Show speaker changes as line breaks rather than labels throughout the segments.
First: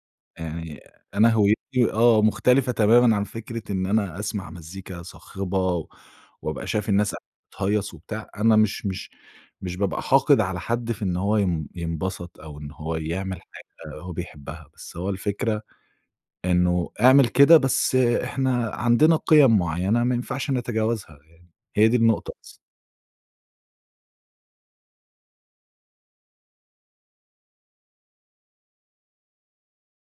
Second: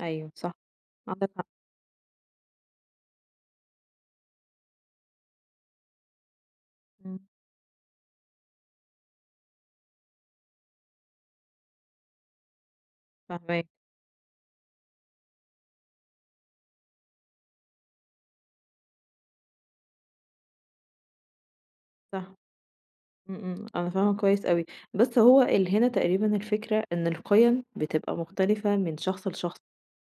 أيوه صح،
يعني أنا
عندك حق.
هويتي آه مختلفة تمامًا عن فكرة إن أنا أسمع مزيكا صاخبة وابقى شايف الناس
إمم.
قاعدة بتهيَّص وبتاع، أنا مش مش مش بابقى حاقد على حد في إن هو ين ينبسط أو إن هو يعمل
فاهماك.
حاجة هو بيحبها، بس هو الفكرة إنه اعمل كده بس إحنا عندنا قِيَم معيّنة ما ينفعش نتجاوزها يعني. هي دي النقطة
صح.
بس.
إمم إمم، أنا فاهمة كويس أوي. بس هو اللي هنا تقريبًا الفكرة إن القيم بتبقى مختلفة من شخص لشخص،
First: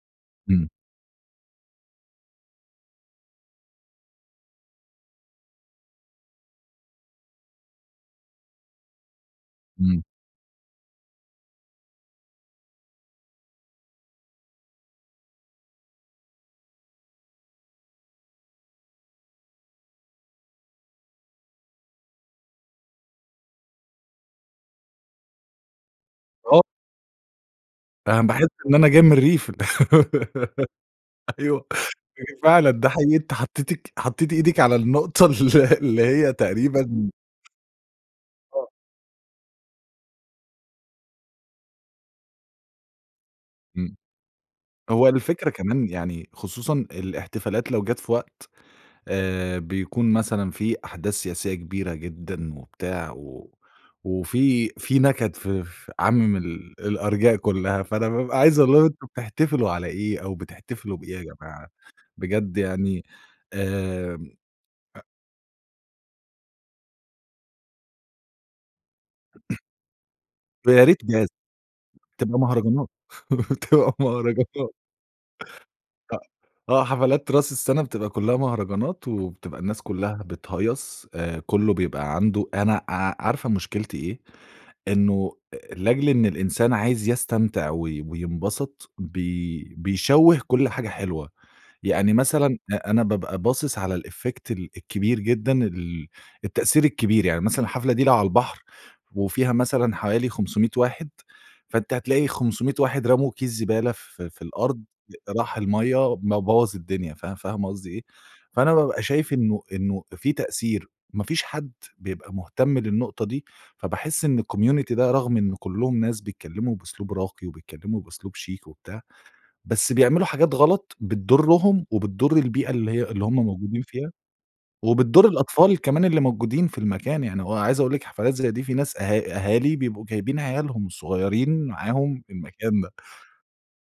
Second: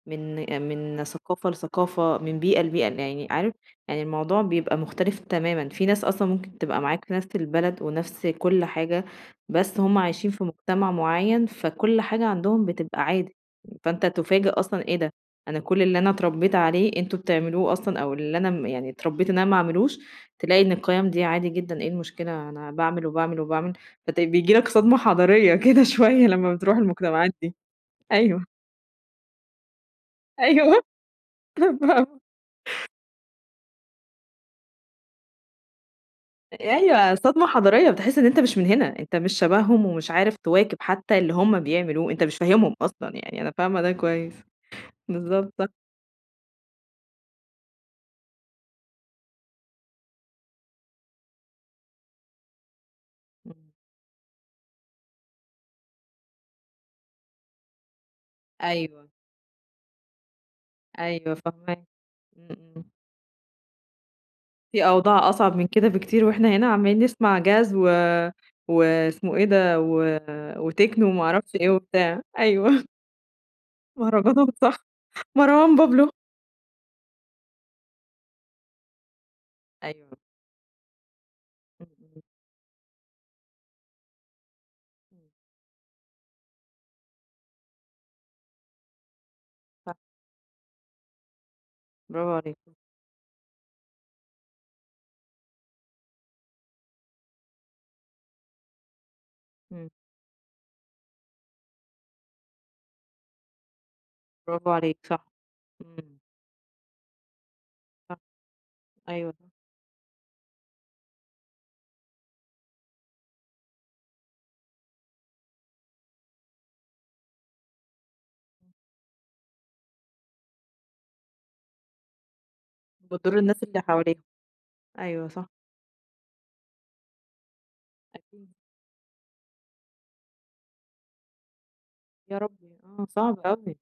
من
إمم.
من ثقافة لثقافة، من بيئة لبيئة، يعني عارف يعني الموضوع بيبقى مختلف تمامًا، فيه ناس أصلًا ممكن تبقى معاك في نَفْس البلد ونَفْس كُلّ حاجة بس هُم
إمم.
عايشين في مجتمع معيّن، فكُلّ حاجة عندهم بتبقى عادي، فأنت تُفاجأ أصلًا إيه ده أنا كُلّ اللي أنا اتربيت عليه أنتم بتعملوه أصلًا، أو اللي أنا م يعني اتربيت إن أنا ما أعملوش، تلاقي إن القيم دي عادي جدًا، إيه المشكلة أنا باعمل وباعمل وباعمل، فت بييجي لك صدمة حضارية كده شوية لمّا
آه.
بترُوح المجتمعات دي،
أنا
أيوه.
باحس إن أنا جاي من الريف.
أيوه،
أيوه
آه.
هي فعلًا ده حقيقي، أنتِ حطيتك حطيتي إيدِك على النقطة ال اللي هي
أ
تقريبًا
أيوه صدمة حضارية، بتحس إن أنت مش من
آه.
هنا، أنت مش شبههم ومش عارف تواكب حتى اللي هُم بيعملوه، أنت مش فاهمهم أصلًا يعني أنا فاهمة ده
إمم.
كويس،
هو الفكرة
بالضبط صح.
كمان يعني خصوصًا الاحتفالات لو جات في وقت آآ، بيكون مثلًا فيه أحداث سياسية كبيرة جدًا وبتاع، و
إمم.
وفيه فيه نكد ف ف عامم ال الأرجاء كلّها، فأنا بابقى عايز أقول لهم
أيوه.
أنتم بتحتفلوا على إيه أو بتحتفلوا بإيه يا
أيوه
جماعة
فاهماك، إمم
بجد
إمم.
يعني، آمم،
فيه
أ
أوضاع أصعب من كده بكتير، وإحنا هنا عمالين نسمع Jazz و واسمه إيه ده، و
ويا
وtechno
ريت
وما
jazz
أعرفش إيه وبتاع.
بتبقى
أيوه.
مهرجانات، بتبقى
مهرجانات
مهرجانات.
صح، مروان بابلو.
أ آه حفلات راس السنة بتبقى كلّها مهرجانات وبتبقى الناس
أيوه.
كلّها بتهيَّص، آآ، كلّه بيبقى عنده أنا ع عارفة مشكلتي إيه، إنه لأجل إن الإنسان عايز يستمتع وي وينبسط بي
صح.
بيشوِّه كُلّ حاجة حلوة، يعني
برافو عليك.
مثلًا أ أنا بابقى باصص على الeffect ال الكبير جدًا ال التأثير الكبير، يعني مثلًا الحفلة دي لو على البحر وفيها
إمم.
مثلًا حوالي 500 واحد، فأنتِ هتلاقي 500 واحد رموا كيس زبالة في في
برافو
الأرض
عليك صح،
راح المَيَّة
إمم.
ب بوَّظ الدنيا، فا فاهمة قصدي إيه،
صح،
فأنا بابقى شايف
أيوه.
إنه إنه فيه تأثير، ما فيش حد بيبقى مهتم للنقطة دي فباحس إن الcommunity ده رغم إن كلهم ناس بيتكلموا بأسلوب راقي وبيتكلموا بأسلوب شيك وبتاع، بس بيعملوا حاجات غلط بتضرهم وبتضر البيئة اللي هي اللي هُم
بتضر الناس اللي
موجودين فيها،
حواليهم،
وبتضر
أيوه صح.
الأطفال كمان اللي موجودين في المكان، يعني وعايز أقول لِك حفلات زي
أكيد.
دي فيه ناس أه أهالي بيبقوا جايبين عيالهم الصغيرين معاهم في
يا ربي!
المكان ده.
آه صعب أوي.